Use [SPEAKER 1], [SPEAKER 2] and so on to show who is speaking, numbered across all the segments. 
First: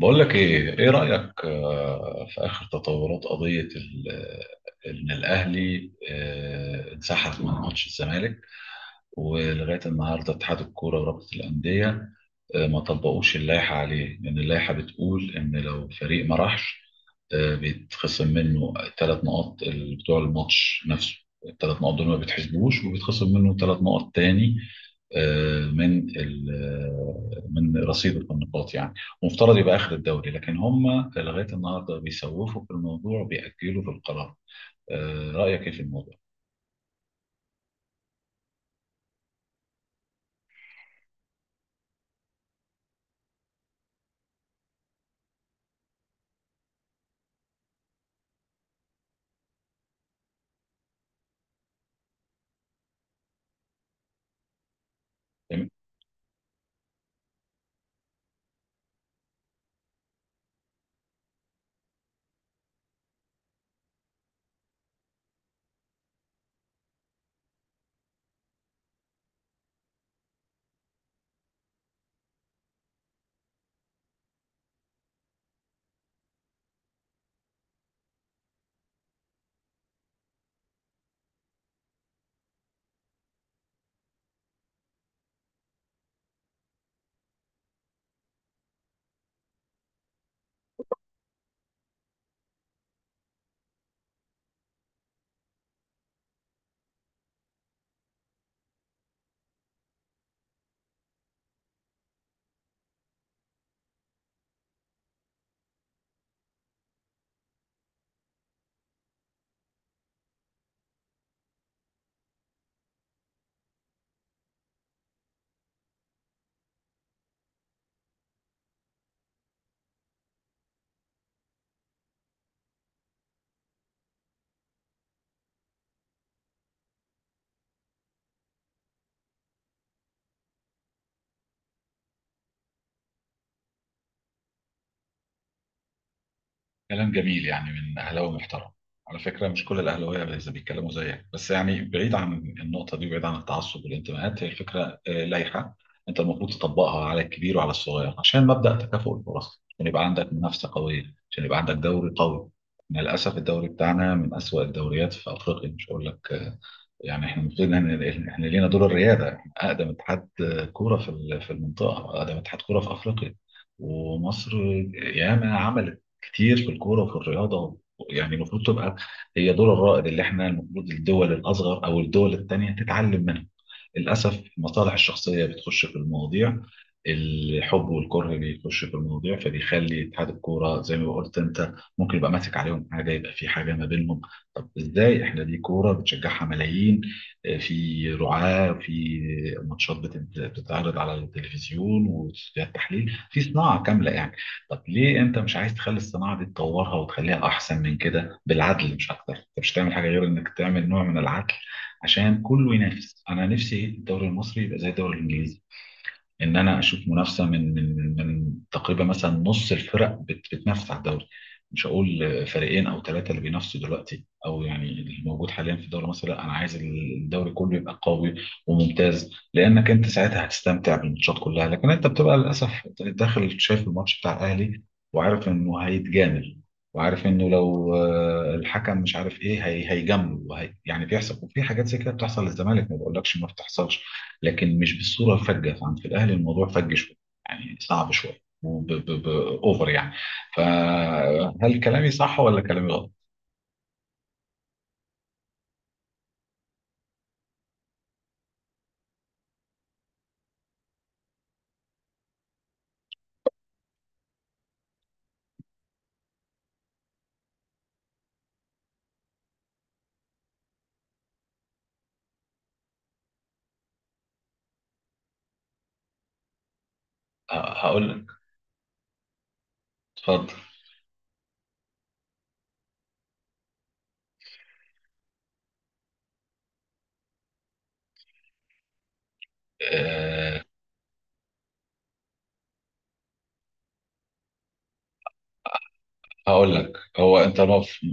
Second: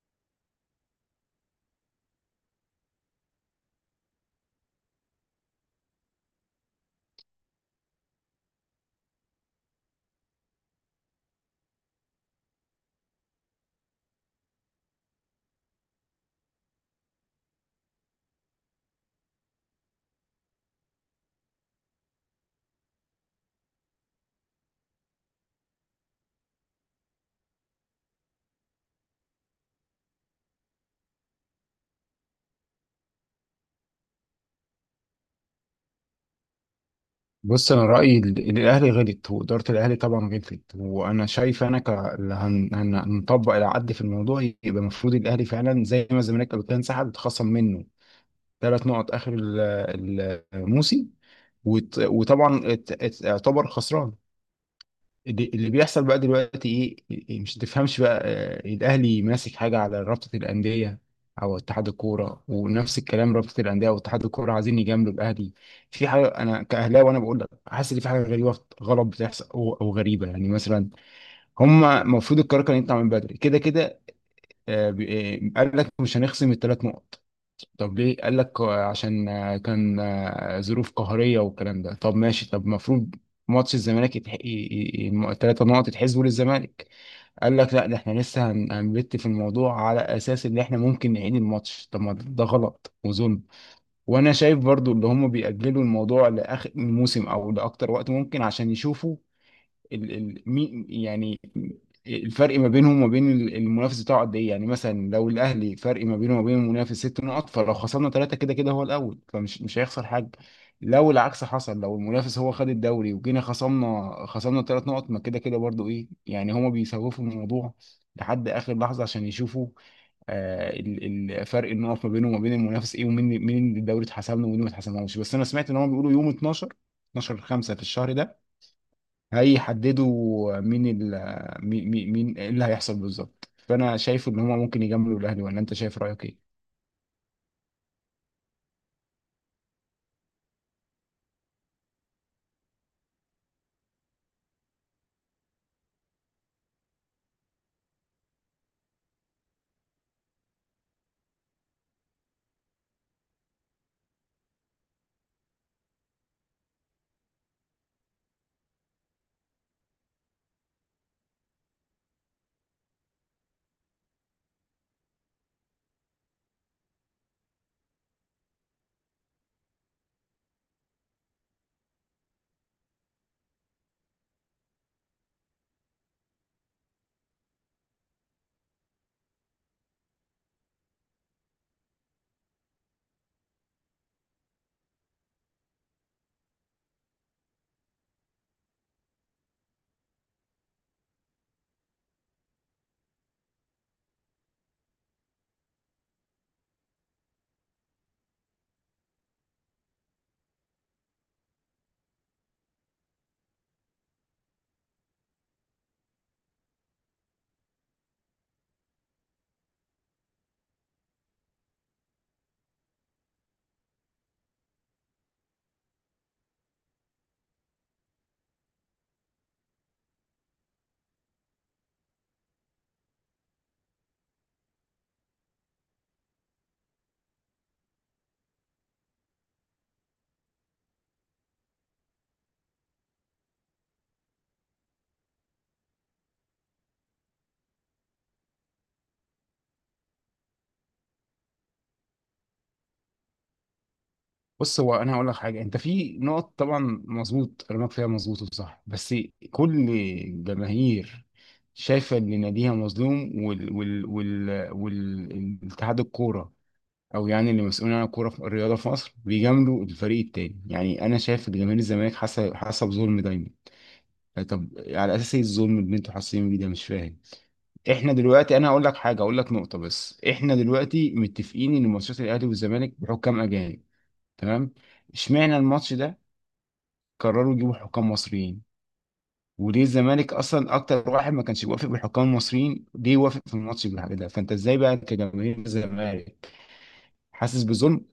[SPEAKER 1] بقول لك ايه ايه رأيك في اخر تطورات قضية ان الاهلي انسحب من ماتش الزمالك ولغايه النهارده اتحاد الكوره ورابطه الانديه ما طبقوش اللائحه عليه لان اللائحه بتقول ان لو فريق ما راحش بيتخصم منه ثلاث نقاط بتوع الماتش نفسه. الثلاث نقاط دول ما بيتحسبوش وبيتخصم منه ثلاث نقط تاني آه، من ال- آه، من رصيد النقاط يعني. ومفترض يبقى اخر الدوري، لكن هم لغايه النهارده بيسوفوا في الموضوع، بيأجلوا في القرار. رأيك ايه في الموضوع؟
[SPEAKER 2] بص انا رايي إن الاهلي غلط، واداره الاهلي طبعا غلطت. وانا شايف انا ك اللي هنطبق العد في الموضوع، يبقى المفروض الاهلي فعلا زي ما الزمالك قبل كده انسحب، اتخصم منه ثلاث نقط اخر الموسم، وطبعا اعتبر خسران. اللي بيحصل بقى دلوقتي ايه؟ مش تفهمش بقى. آه، إيه، الاهلي ماسك حاجه على رابطه الانديه او اتحاد الكوره، ونفس الكلام رابطه الانديه واتحاد الكوره عايزين يجاملوا الاهلي في حاجه. انا كاهلاوي وانا بقول لك حاسس ان في حاجه غريبه غلط بتحصل، او غريبه يعني. مثلا هم المفروض القرار كان يطلع من بدري كده كده. قال لك مش هنخصم الثلاث نقط. طب ليه؟ قال لك عشان كان ظروف قهرية والكلام ده. طب ماشي، طب المفروض ماتش الزمالك الثلاثة نقط يتحسبوا للزمالك. قال لك لا، ده احنا لسه هنبت في الموضوع على اساس ان احنا ممكن نعيد الماتش. طب ما ده غلط وظلم. وانا شايف برضو اللي هم بيأجلوا الموضوع لاخر الموسم او لاكتر وقت ممكن عشان يشوفوا ال مين يعني الفرق ما بينهم وما بين المنافس بتاعه قد ايه. يعني مثلا لو الاهلي فرق ما بينه وما بين المنافس ست نقط، فلو خسرنا ثلاثه، كده كده هو الاول، فمش مش هيخسر حاجه. لو العكس حصل، لو المنافس هو خد الدوري وجينا خصمنا ثلاث نقط، ما كده كده برضو. ايه يعني، هما بيسوفوا الموضوع لحد اخر لحظه عشان يشوفوا فرق النقط ما بينه وما بين المنافس ايه، ومين الدوري اتحسم له ومين ما اتحسملوش. بس انا سمعت ان هم بيقولوا يوم 12، 12/5 في الشهر ده هيحددوا مين ال مين مين مين إيه اللي هيحصل بالظبط. فانا شايف ان هما ممكن يجاملوا الاهلي، ولا انت شايف رايك ايه؟
[SPEAKER 1] كلام جميل، يعني من اهلاوي محترم. على فكره مش كل الاهلاويه زي بيتكلموا زيك، بس يعني بعيد عن النقطه دي وبعيد عن التعصب والانتماءات، هي الفكره لايحه انت المفروض تطبقها على الكبير وعلى الصغير، عشان مبدا تكافؤ الفرص، عشان يبقى عندك منافسه قويه، عشان يبقى عندك دوري قوي. إحنا للاسف الدوري بتاعنا من اسوأ الدوريات في افريقيا، مش هقول لك يعني احنا المفروض إن احنا لينا دور الرياده. احنا اقدم اتحاد كوره في المنطقه، اقدم اتحاد كوره في افريقيا ومصر. ياما عملت كتير في الكوره وفي الرياضه، يعني المفروض تبقى هي دور الرائد اللي احنا المفروض الدول الاصغر او الدول التانيه تتعلم منها. للاسف المصالح الشخصيه بتخش في المواضيع، الحب والكره بيخش في المواضيع، فبيخلي اتحاد الكوره زي ما قلت انت ممكن يبقى ماسك عليهم حاجه، يبقى في حاجه ما بينهم. طب ازاي احنا دي كوره بتشجعها ملايين، في رعاه، في ماتشات بتتعرض على التلفزيون، واستوديوهات تحليل، في صناعه كامله يعني. طب ليه انت مش عايز تخلي الصناعه دي تطورها وتخليها احسن من كده؟ بالعدل مش اكتر، انت مش هتعمل حاجه غير انك تعمل نوع من العدل عشان كله ينافس. انا نفسي الدوري المصري يبقى زي الدوري الانجليزي، ان انا اشوف منافسه من تقريبا مثلا نص الفرق بتنافس على الدوري. مش هقول فريقين او ثلاثه اللي بينافسوا دلوقتي او يعني اللي موجود حاليا في الدوري المصري، لا، انا عايز الدوري كله يبقى قوي وممتاز، لانك انت ساعتها هتستمتع بالماتشات كلها. لكن انت بتبقى للاسف داخل شايف الماتش بتاع الاهلي وعارف انه هيتجامل، وعارف انه لو الحكم مش عارف ايه هي هيجامله يعني بيحصل. وفي حاجات زي كده بتحصل للزمالك، ما بقولكش ما بتحصلش، لكن مش بالصوره الفجه. فعند في الاهلي الموضوع فج شويه يعني، صعب شويه، اوفر يعني. فهل كلامي صح ولا كلامي غلط؟
[SPEAKER 2] بص، هو انا هقول لك حاجه. انت في نقط طبعا مظبوط كلامك فيها، مظبوط وصح، بس كل جماهير شايفه ان ناديها مظلوم، وال والاتحاد الكوره او يعني اللي مسؤولين عن الكوره في الرياضه في مصر بيجاملوا الفريق التاني. يعني انا شايف ان جماهير الزمالك حاسه بظلم دايما. طب على اساس ايه الظلم اللي انتوا حاسين بيه ده؟ مش فاهم.
[SPEAKER 1] ه- هقول
[SPEAKER 2] احنا
[SPEAKER 1] لك.
[SPEAKER 2] دلوقتي، انا هقول لك حاجه، هقول لك نقطه بس.
[SPEAKER 1] اتفضل.
[SPEAKER 2] احنا دلوقتي متفقين ان ماتشات الاهلي والزمالك بحكام اجانب. تمام؟ اشمعنى الماتش ده قرروا يجيبوا حكام مصريين؟ وليه الزمالك
[SPEAKER 1] آه،
[SPEAKER 2] اصلا، اكتر واحد ما كانش بيوافق بالحكام المصريين، ليه وافق في الماتش بالحاجه ده؟ فانت ازاي بقى كجماهير الزمالك
[SPEAKER 1] هقول لك. هو انت
[SPEAKER 2] حاسس
[SPEAKER 1] المف-
[SPEAKER 2] بظلم؟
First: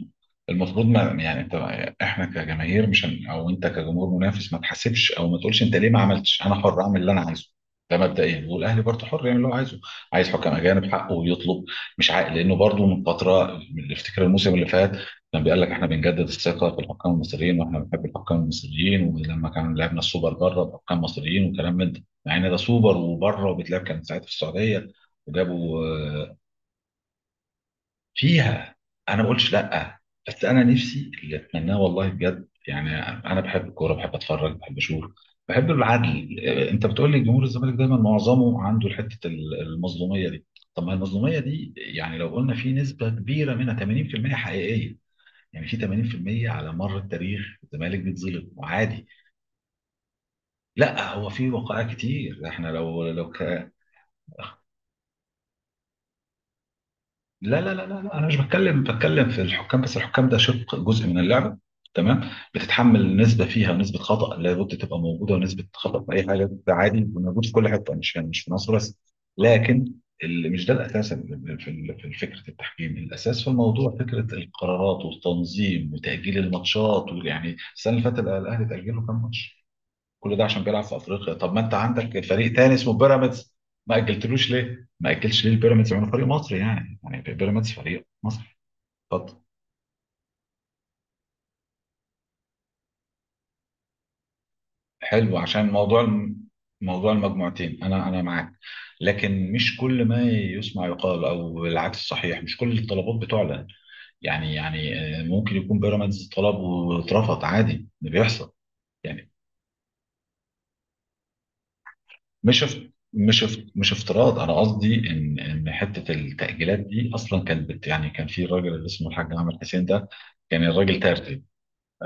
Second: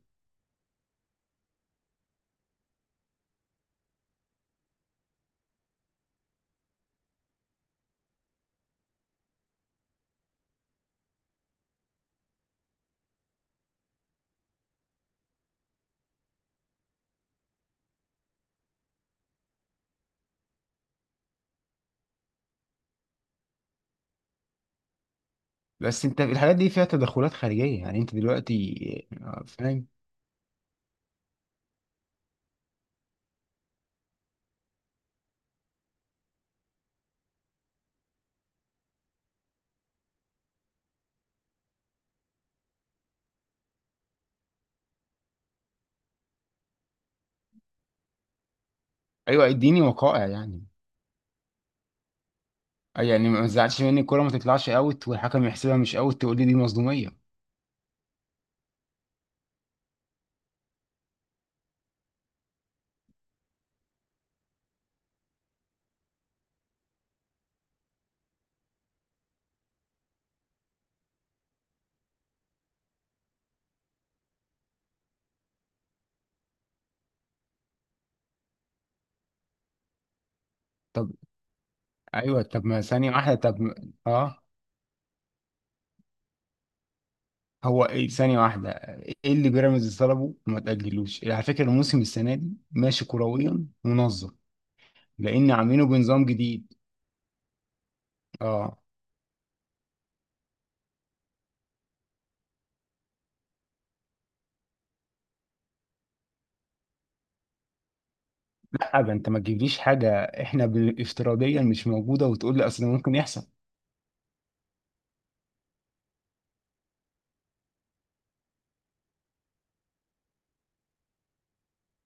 [SPEAKER 1] المفروض ما يعني انت، احنا كجماهير مش هن او انت كجمهور منافس ما تحاسبش او ما تقولش انت ليه ما عملتش، انا حر اعمل اللي انا عايزه. ده مبدئيا. والاهلي برضه حر يعمل اللي هو عايزه، عايز حكم اجانب حقه ويطلب، مش عاق، لانه برضه من فتره، افتكر الموسم اللي فات كان بيقول لك احنا بنجدد الثقه في الحكام المصريين واحنا بنحب الحكام المصريين، ولما كان لعبنا السوبر بره بحكام مصريين وكلام من ده، مع ان ده سوبر وبره وبيتلعب كان ساعتها في السعوديه وجابوا.
[SPEAKER 2] بس انت الحاجات دي فيها تدخلات خارجيه يعني، انت
[SPEAKER 1] فيها،
[SPEAKER 2] دلوقتي
[SPEAKER 1] انا ما قلتش
[SPEAKER 2] فاهم.
[SPEAKER 1] لا. بس انا نفسي اللي اتمناه والله بجد يعني، انا بحب الكوره، بحب اتفرج، بحب اشوف، بحب العدل. انت بتقول لي جمهور الزمالك دايما معظمه عنده حته المظلوميه دي. طب ما المظلوميه دي يعني لو قلنا في نسبه كبيره منها 80% حقيقيه، يعني في 80% على مر التاريخ الزمالك بيتظلم وعادي.
[SPEAKER 2] ايوه، اديني وقائع يعني.
[SPEAKER 1] لا، هو في وقائع كتير. احنا لو
[SPEAKER 2] أي يعني
[SPEAKER 1] لو
[SPEAKER 2] ما تزعلش مني، الكوره ما تطلعش اوت والحكم يحسبها مش اوت تقول لي دي مصدوميه.
[SPEAKER 1] لا لا لا لا لا، انا مش بتكلم بتكلم في الحكام، بس الحكام ده شق جزء من اللعبه، تمام، بتتحمل نسبه فيها، ونسبه خطا لابد تبقى موجوده، ونسبه خطا في اي حاجه ده عادي، موجود في كل حته، مش يعني مش في مصر بس. لكن اللي مش ده الاساس في فكره التحكيم. الاساس في الموضوع فكره القرارات والتنظيم وتاجيل الماتشات. ويعني السنه اللي فاتت الاهلي تاجله كام ماتش؟ كل ده عشان بيلعب في افريقيا. طب ما انت عندك
[SPEAKER 2] ايوه،
[SPEAKER 1] فريق
[SPEAKER 2] طب
[SPEAKER 1] تاني
[SPEAKER 2] ما
[SPEAKER 1] اسمه
[SPEAKER 2] ثانيه واحده،
[SPEAKER 1] بيراميدز،
[SPEAKER 2] طب ما-
[SPEAKER 1] ما
[SPEAKER 2] اه،
[SPEAKER 1] اجلتلوش ليه؟ ما اجلش ليه البيراميدز؟ يعني فريق مصري، يعني يعني بيراميدز
[SPEAKER 2] هو
[SPEAKER 1] فريق
[SPEAKER 2] ايه؟ ثانيه
[SPEAKER 1] مصري.
[SPEAKER 2] واحده، ايه
[SPEAKER 1] اتفضل.
[SPEAKER 2] اللي بيراميدز طلبه وما تاجلوش؟ على فكره الموسم السنه دي ماشي كرويا منظم
[SPEAKER 1] حلو،
[SPEAKER 2] لان
[SPEAKER 1] عشان
[SPEAKER 2] عاملينه
[SPEAKER 1] موضوع
[SPEAKER 2] بنظام جديد.
[SPEAKER 1] موضوع المجموعتين انا انا معاك.
[SPEAKER 2] اه.
[SPEAKER 1] لكن مش كل ما يسمع يقال، او العكس صحيح، مش كل الطلبات بتعلن. يعني يعني ممكن يكون بيراميدز طلب واترفض، عادي ده بيحصل.
[SPEAKER 2] لا، ده انت
[SPEAKER 1] يعني
[SPEAKER 2] ما تجيبليش حاجه احنا افتراضيا مش موجوده وتقول لي اصل ممكن يحصل.
[SPEAKER 1] مش افتراض. انا قصدي ان ان حته التاجيلات دي اصلا كانت بت، يعني كان في راجل اللي اسمه الحاج عامر حسين ده، كان الراجل تردد.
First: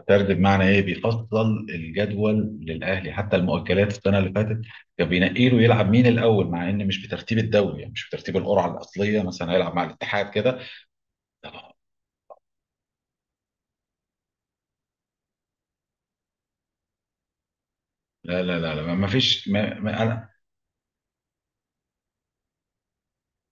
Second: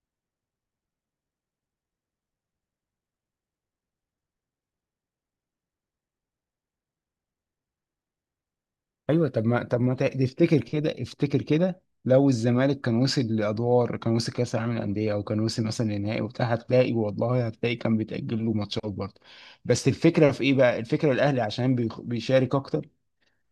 [SPEAKER 1] تردد بمعنى ايه؟ بيفصل الجدول للاهلي حتى المؤجلات السنه اللي فاتت، كان بينقي له يلعب مين الاول، مع ان مش بترتيب الدوري، يعني مش بترتيب القرعه الاصليه،
[SPEAKER 2] ايوه، طب
[SPEAKER 1] مثلا
[SPEAKER 2] ما
[SPEAKER 1] هيلعب
[SPEAKER 2] طب
[SPEAKER 1] مع
[SPEAKER 2] ما ت-
[SPEAKER 1] الاتحاد كده.
[SPEAKER 2] تفتكر كده؟ افتكر كده، لو الزمالك كان وصل لادوار، كان وصل كاس العالم للانديه او كان وصل مثلا للنهائي وبتاع، هتلاقي والله هتلاقي كان
[SPEAKER 1] لا
[SPEAKER 2] بيتاجل له
[SPEAKER 1] لا لا
[SPEAKER 2] ماتشات
[SPEAKER 1] لا ما
[SPEAKER 2] برضه.
[SPEAKER 1] فيش، ما
[SPEAKER 2] بس
[SPEAKER 1] ما انا.
[SPEAKER 2] الفكره في ايه بقى؟ الفكره الاهلي عشان بيشارك اكتر،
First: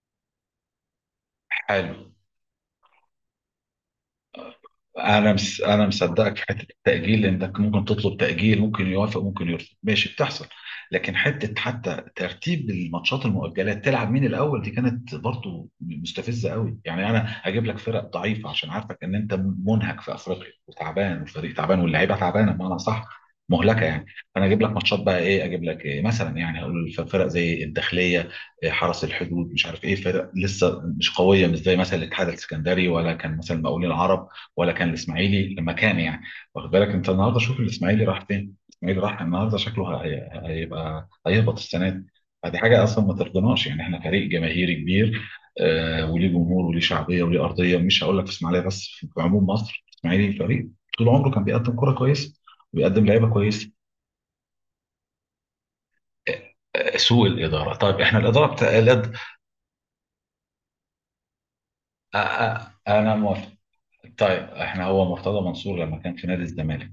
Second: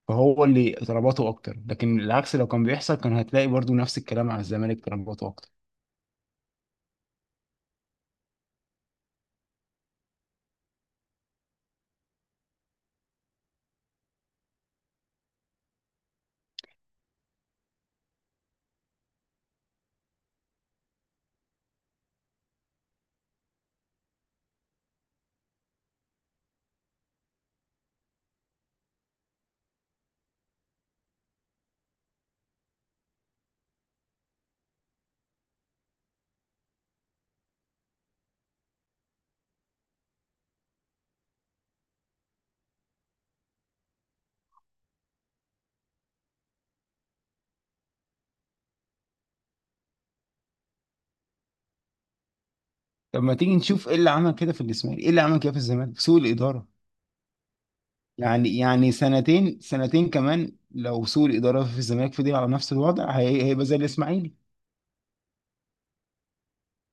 [SPEAKER 2] فهو اللي طلباته اكتر. لكن
[SPEAKER 1] حلو.
[SPEAKER 2] العكس لو كان بيحصل، كان هتلاقي برضه نفس الكلام على الزمالك، طلباته اكتر.
[SPEAKER 1] انا مصدقك في حته التاجيل، انك ممكن تطلب تاجيل، ممكن يوافق ممكن يرفض، ماشي بتحصل. لكن حته حتى ترتيب الماتشات المؤجلات تلعب مين الاول دي كانت برضو مستفزه قوي. يعني انا هجيب لك فرق ضعيفه عشان عارفك ان انت منهك في افريقيا وتعبان والفريق تعبان واللعيبه تعبانه، بمعنى صح، مهلكه يعني. فانا اجيب لك ماتشات بقى ايه؟ اجيب لك إيه؟ مثلا يعني هقول فرق زي الداخليه، إيه، حرس الحدود، مش عارف ايه، فرق لسه مش قويه، مش زي مثلا الاتحاد السكندري، ولا كان مثلا المقاولين العرب، ولا كان الاسماعيلي لما كان يعني. واخد بالك انت النهارده شوف الاسماعيلي راح فين؟ الاسماعيلي راح، النهارده شكله هيبقى هيهبط السنه دي. فدي حاجه اصلا ما ترضناش، يعني احنا فريق جماهيري كبير، آه، وليه جمهور وليه شعبيه وليه ارضيه. مش هقول لك في اسماعيليه بس، في عموم مصر الاسماعيلي فريق طول عمره كان بيقدم كره كويسه وبيقدم
[SPEAKER 2] طب
[SPEAKER 1] لعيبه
[SPEAKER 2] ما تيجي
[SPEAKER 1] كويسه.
[SPEAKER 2] نشوف ايه اللي عمل كده في الاسماعيلي، ايه اللي عمل كده في الزمالك؟ سوء
[SPEAKER 1] آه،
[SPEAKER 2] الاداره.
[SPEAKER 1] سوء الاداره. طيب احنا الاداره
[SPEAKER 2] يعني
[SPEAKER 1] بتاع
[SPEAKER 2] يعني سنتين سنتين كمان لو سوء الاداره في الزمالك فضل على نفس الوضع،
[SPEAKER 1] انا موافق.
[SPEAKER 2] هيبقى زي الاسماعيلي.
[SPEAKER 1] طيب احنا هو مرتضى منصور لما كان في نادي الزمالك،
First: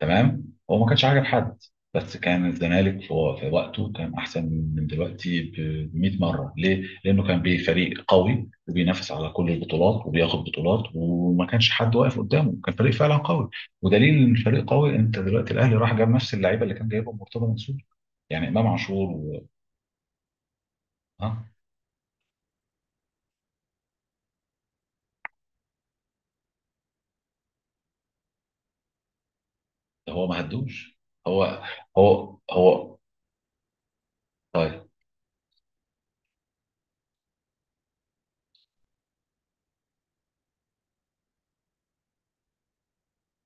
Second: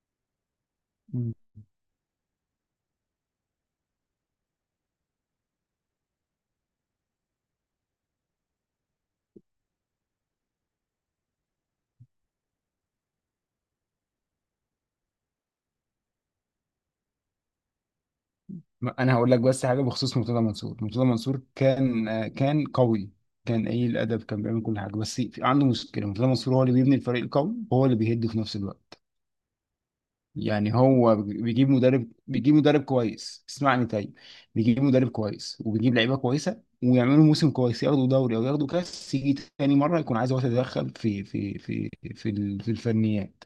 [SPEAKER 1] تمام، هو ما كانش عاجب
[SPEAKER 2] مم.
[SPEAKER 1] حد، بس كان الزمالك في في وقته كان احسن من دلوقتي ب 100 مره. ليه؟ لانه كان بفريق قوي وبينافس على كل البطولات وبياخد بطولات وما كانش حد واقف قدامه، كان فريق فعلا قوي. ودليل ان الفريق قوي انت دلوقتي الاهلي راح جاب نفس اللعيبه اللي كان جايبهم مرتضى منصور، يعني امام عاشور
[SPEAKER 2] انا هقول لك
[SPEAKER 1] و...
[SPEAKER 2] بس حاجه بخصوص مرتضى منصور. مرتضى
[SPEAKER 1] ها،
[SPEAKER 2] منصور كان، كان قوي، كان قليل الادب، كان بيعمل كل حاجه، بس عنده مشكله. مرتضى منصور هو اللي بيبني الفريق القوي وهو اللي بيهد في نفس الوقت.
[SPEAKER 1] ده هو ما
[SPEAKER 2] يعني
[SPEAKER 1] هدوش.
[SPEAKER 2] هو
[SPEAKER 1] هو هو
[SPEAKER 2] بيجيب مدرب
[SPEAKER 1] هو
[SPEAKER 2] كويس، اسمعني طيب، بيجيب
[SPEAKER 1] طيب.
[SPEAKER 2] مدرب كويس وبيجيب لعيبه كويسه ويعملوا موسم كويس، ياخدوا دوري او ياخدوا كاس. يجي تاني مره يكون عايز هو يتدخل في في الفنيات.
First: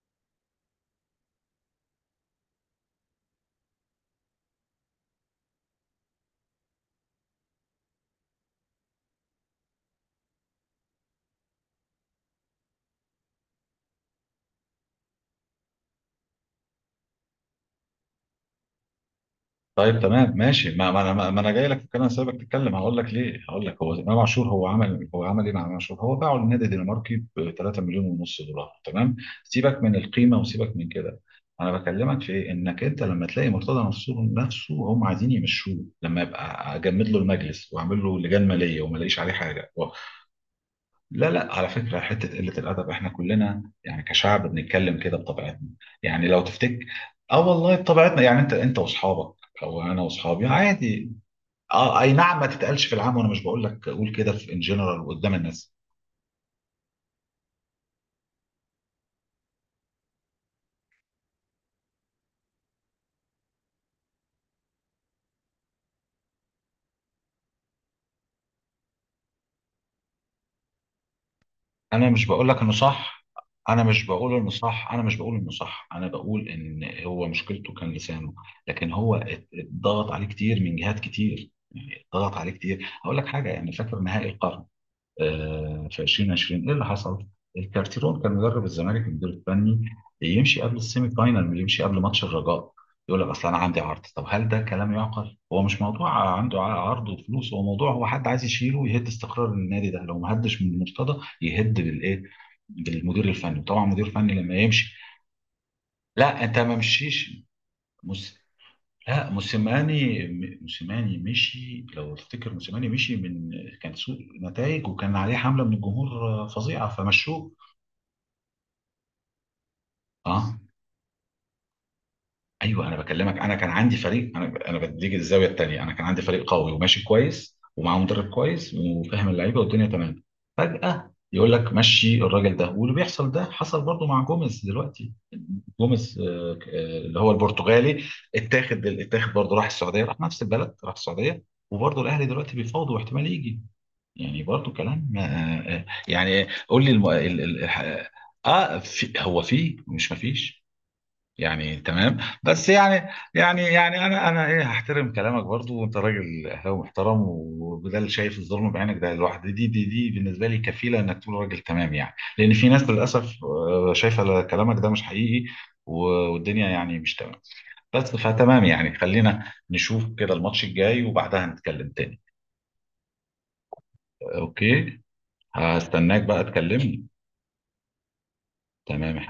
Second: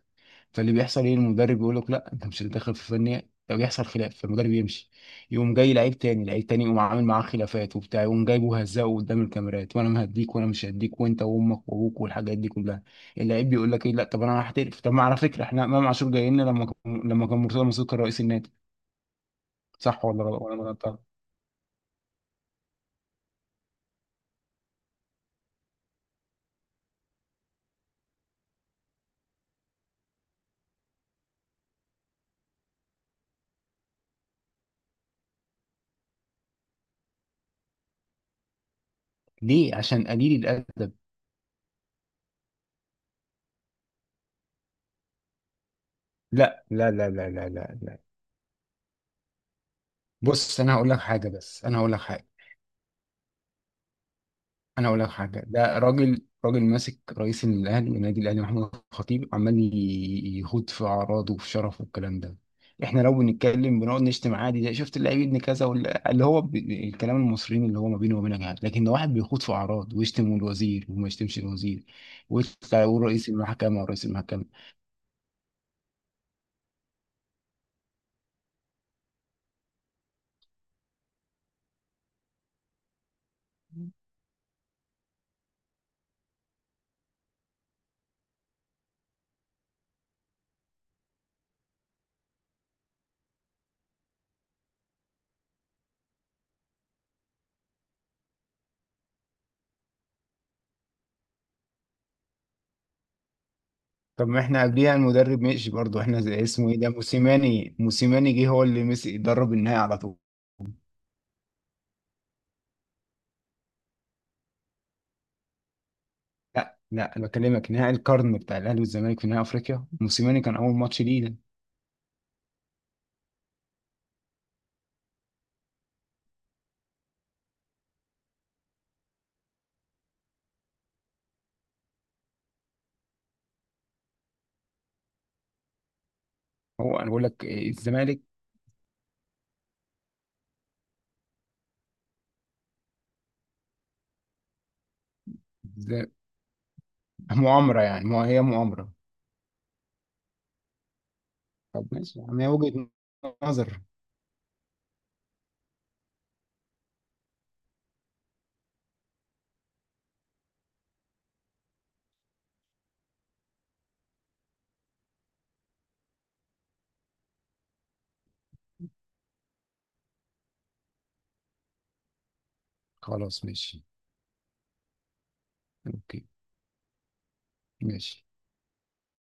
[SPEAKER 2] فاللي بيحصل ايه؟ المدرب يقول لك لا انت مش هتتدخل في الفنيات، لو يحصل خلاف فالمدرب يمشي. يقوم جاي لعيب تاني، لعيب تاني يقوم عامل معاه خلافات وبتاع، يقوم جايبه هزقه قدام الكاميرات، وانا مهديك وانا مش هديك وانت وامك وابوك والحاجات دي كلها. اللعيب بيقول لك ايه، لا طب انا هحترف. طب ما على فكره احنا امام عاشور جاي لنا لما كان مرتضى منصور كان رئيس النادي.
[SPEAKER 1] طيب
[SPEAKER 2] صح ولا
[SPEAKER 1] تمام
[SPEAKER 2] غلط، ولا أنا
[SPEAKER 1] ماشي، ما
[SPEAKER 2] غلطان؟
[SPEAKER 1] ما انا ما ما انا جاي لك في الكلام، سايبك تتكلم هقول لك ليه. هقول لك، هو امام عاشور هو عمل، هو عمل ايه مع امام عاشور؟ هو باعه للنادي الدنماركي ب 3 مليون ونص دولار، تمام. سيبك من القيمه وسيبك من كده، انا بكلمك في إيه؟ انك انت لما تلاقي مرتضى منصور نفسه هم عايزين يمشوه، لما يبقى اجمد له المجلس واعمل له لجان ماليه وما الاقيش عليه حاجه.
[SPEAKER 2] ليه؟ عشان قليل الادب.
[SPEAKER 1] لا لا، على فكرة حتة قلة الأدب إحنا كلنا يعني كشعب بنتكلم كده بطبيعتنا، يعني لو
[SPEAKER 2] لا
[SPEAKER 1] تفتك.
[SPEAKER 2] لا لا لا
[SPEAKER 1] آه
[SPEAKER 2] لا
[SPEAKER 1] والله،
[SPEAKER 2] لا لا.
[SPEAKER 1] بطبيعتنا يعني، أنت أنت وأصحابك، أو أنا وأصحابي،
[SPEAKER 2] بص انا هقول لك
[SPEAKER 1] عادي.
[SPEAKER 2] حاجه،
[SPEAKER 1] آه أي نعم ما تتقالش في العام، وأنا مش بقول لك قول كده في إن
[SPEAKER 2] انا اقول
[SPEAKER 1] جنرال
[SPEAKER 2] لك
[SPEAKER 1] قدام
[SPEAKER 2] حاجه.
[SPEAKER 1] الناس.
[SPEAKER 2] ده راجل، راجل ماسك رئيس الاهلي، النادي الاهلي محمد الخطيب، عمال يخوض في اعراضه وفي شرفه والكلام ده. احنا لو بنتكلم بنقعد نشتم عادي، ده شفت اللعيب ابن كذا اللي هو الكلام المصريين اللي هو ما بينه وما بينك، لكن لو واحد بيخوض في اعراض ويشتم الوزير، وما يشتمش الوزير،
[SPEAKER 1] أنا مش بقول لك إنه
[SPEAKER 2] ويطلع يقول
[SPEAKER 1] صح
[SPEAKER 2] رئيس المحكمه
[SPEAKER 1] أنا مش
[SPEAKER 2] ورئيس
[SPEAKER 1] بقول
[SPEAKER 2] المحكمه.
[SPEAKER 1] إنه صح أنا مش بقول إنه صح. أنا بقول إن هو مشكلته كان لسانه. لكن هو اتضغط عليه كتير من جهات كتير، اتضغط عليه كتير. هقول لك حاجة، يعني فاكر نهائي القرن؟ في 2020 ايه اللي حصل؟ الكارتيرون كان مدرب الزمالك المدير الفني، يمشي قبل السيمي فاينال، يمشي قبل ماتش الرجاء. يقول لك اصل انا عندي عرض. طب هل ده كلام يعقل؟ هو مش موضوع عنده عرض وفلوس، هو موضوع هو حد عايز يشيله ويهد استقرار النادي ده. لو ما هدش من المرتضى يهد بالايه؟ بالمدير الفني، وطبعا المدير
[SPEAKER 2] طب
[SPEAKER 1] الفني
[SPEAKER 2] ما
[SPEAKER 1] لما
[SPEAKER 2] احنا
[SPEAKER 1] يمشي.
[SPEAKER 2] قبليها المدرب مشي برضه احنا،
[SPEAKER 1] لا
[SPEAKER 2] زي
[SPEAKER 1] انت
[SPEAKER 2] اسمه
[SPEAKER 1] ما
[SPEAKER 2] ايه ده،
[SPEAKER 1] مشيش.
[SPEAKER 2] موسيماني. موسيماني جه هو اللي مسك
[SPEAKER 1] لا
[SPEAKER 2] درب النهائي على طول.
[SPEAKER 1] موسيماني، موسيماني مشي لو تفتكر. موسيماني مشي من، كان سوء نتائج وكان عليه حملة من الجمهور
[SPEAKER 2] لا
[SPEAKER 1] فظيعة،
[SPEAKER 2] لا، انا
[SPEAKER 1] فمشوه.
[SPEAKER 2] بكلمك نهائي القرن بتاع الاهلي والزمالك في نهائي افريقيا، موسيماني
[SPEAKER 1] اه،
[SPEAKER 2] كان اول ماتش ليه ده.
[SPEAKER 1] أيوه. أنا باكلمك، أنا كان عندي فريق، أنا بديك الزاوية التانية، أنا كان عندي فريق قوي وماشي كويس ومعاه مدرب كويس وفاهم اللعيبة والدنيا تمام، فجأة يقول لك مشي الراجل ده. واللي بيحصل ده حصل برضو مع جوميز دلوقتي. جوميز
[SPEAKER 2] هو انا
[SPEAKER 1] اللي
[SPEAKER 2] بقول
[SPEAKER 1] هو
[SPEAKER 2] لك
[SPEAKER 1] البرتغالي،
[SPEAKER 2] الزمالك
[SPEAKER 1] اتاخد، اتاخد برضه، راح السعوديه، راح نفس البلد، راح السعوديه. وبرضه الاهلي دلوقتي بيفاوضوا واحتمال يجي، يعني برضه كلام.
[SPEAKER 2] ز-
[SPEAKER 1] يعني قول لي الم... ال... ال...
[SPEAKER 2] مؤامره يعني،
[SPEAKER 1] الح-
[SPEAKER 2] ما هي
[SPEAKER 1] اه،
[SPEAKER 2] مؤامره.
[SPEAKER 1] في، هو في، مش ما فيش يعني
[SPEAKER 2] طب
[SPEAKER 1] تمام.
[SPEAKER 2] ماشي، يعني هي
[SPEAKER 1] بس
[SPEAKER 2] وجهه
[SPEAKER 1] يعني
[SPEAKER 2] نظر.
[SPEAKER 1] انا انا ايه، هحترم كلامك برضو، وانت راجل اهلاوي محترم، وده اللي شايف الظلم بعينك ده لوحده دي بالنسبه لي كفيله انك تقول راجل تمام يعني. لان في ناس للاسف شايفه كلامك ده مش حقيقي و- والدنيا يعني مش تمام بس. فتمام يعني، خلينا نشوف كده الماتش الجاي وبعدها نتكلم تاني.
[SPEAKER 2] خلاص ماشي.
[SPEAKER 1] اوكي، هستناك
[SPEAKER 2] اوكي.
[SPEAKER 1] بقى تكلمني.
[SPEAKER 2] ماشي.
[SPEAKER 1] تمام.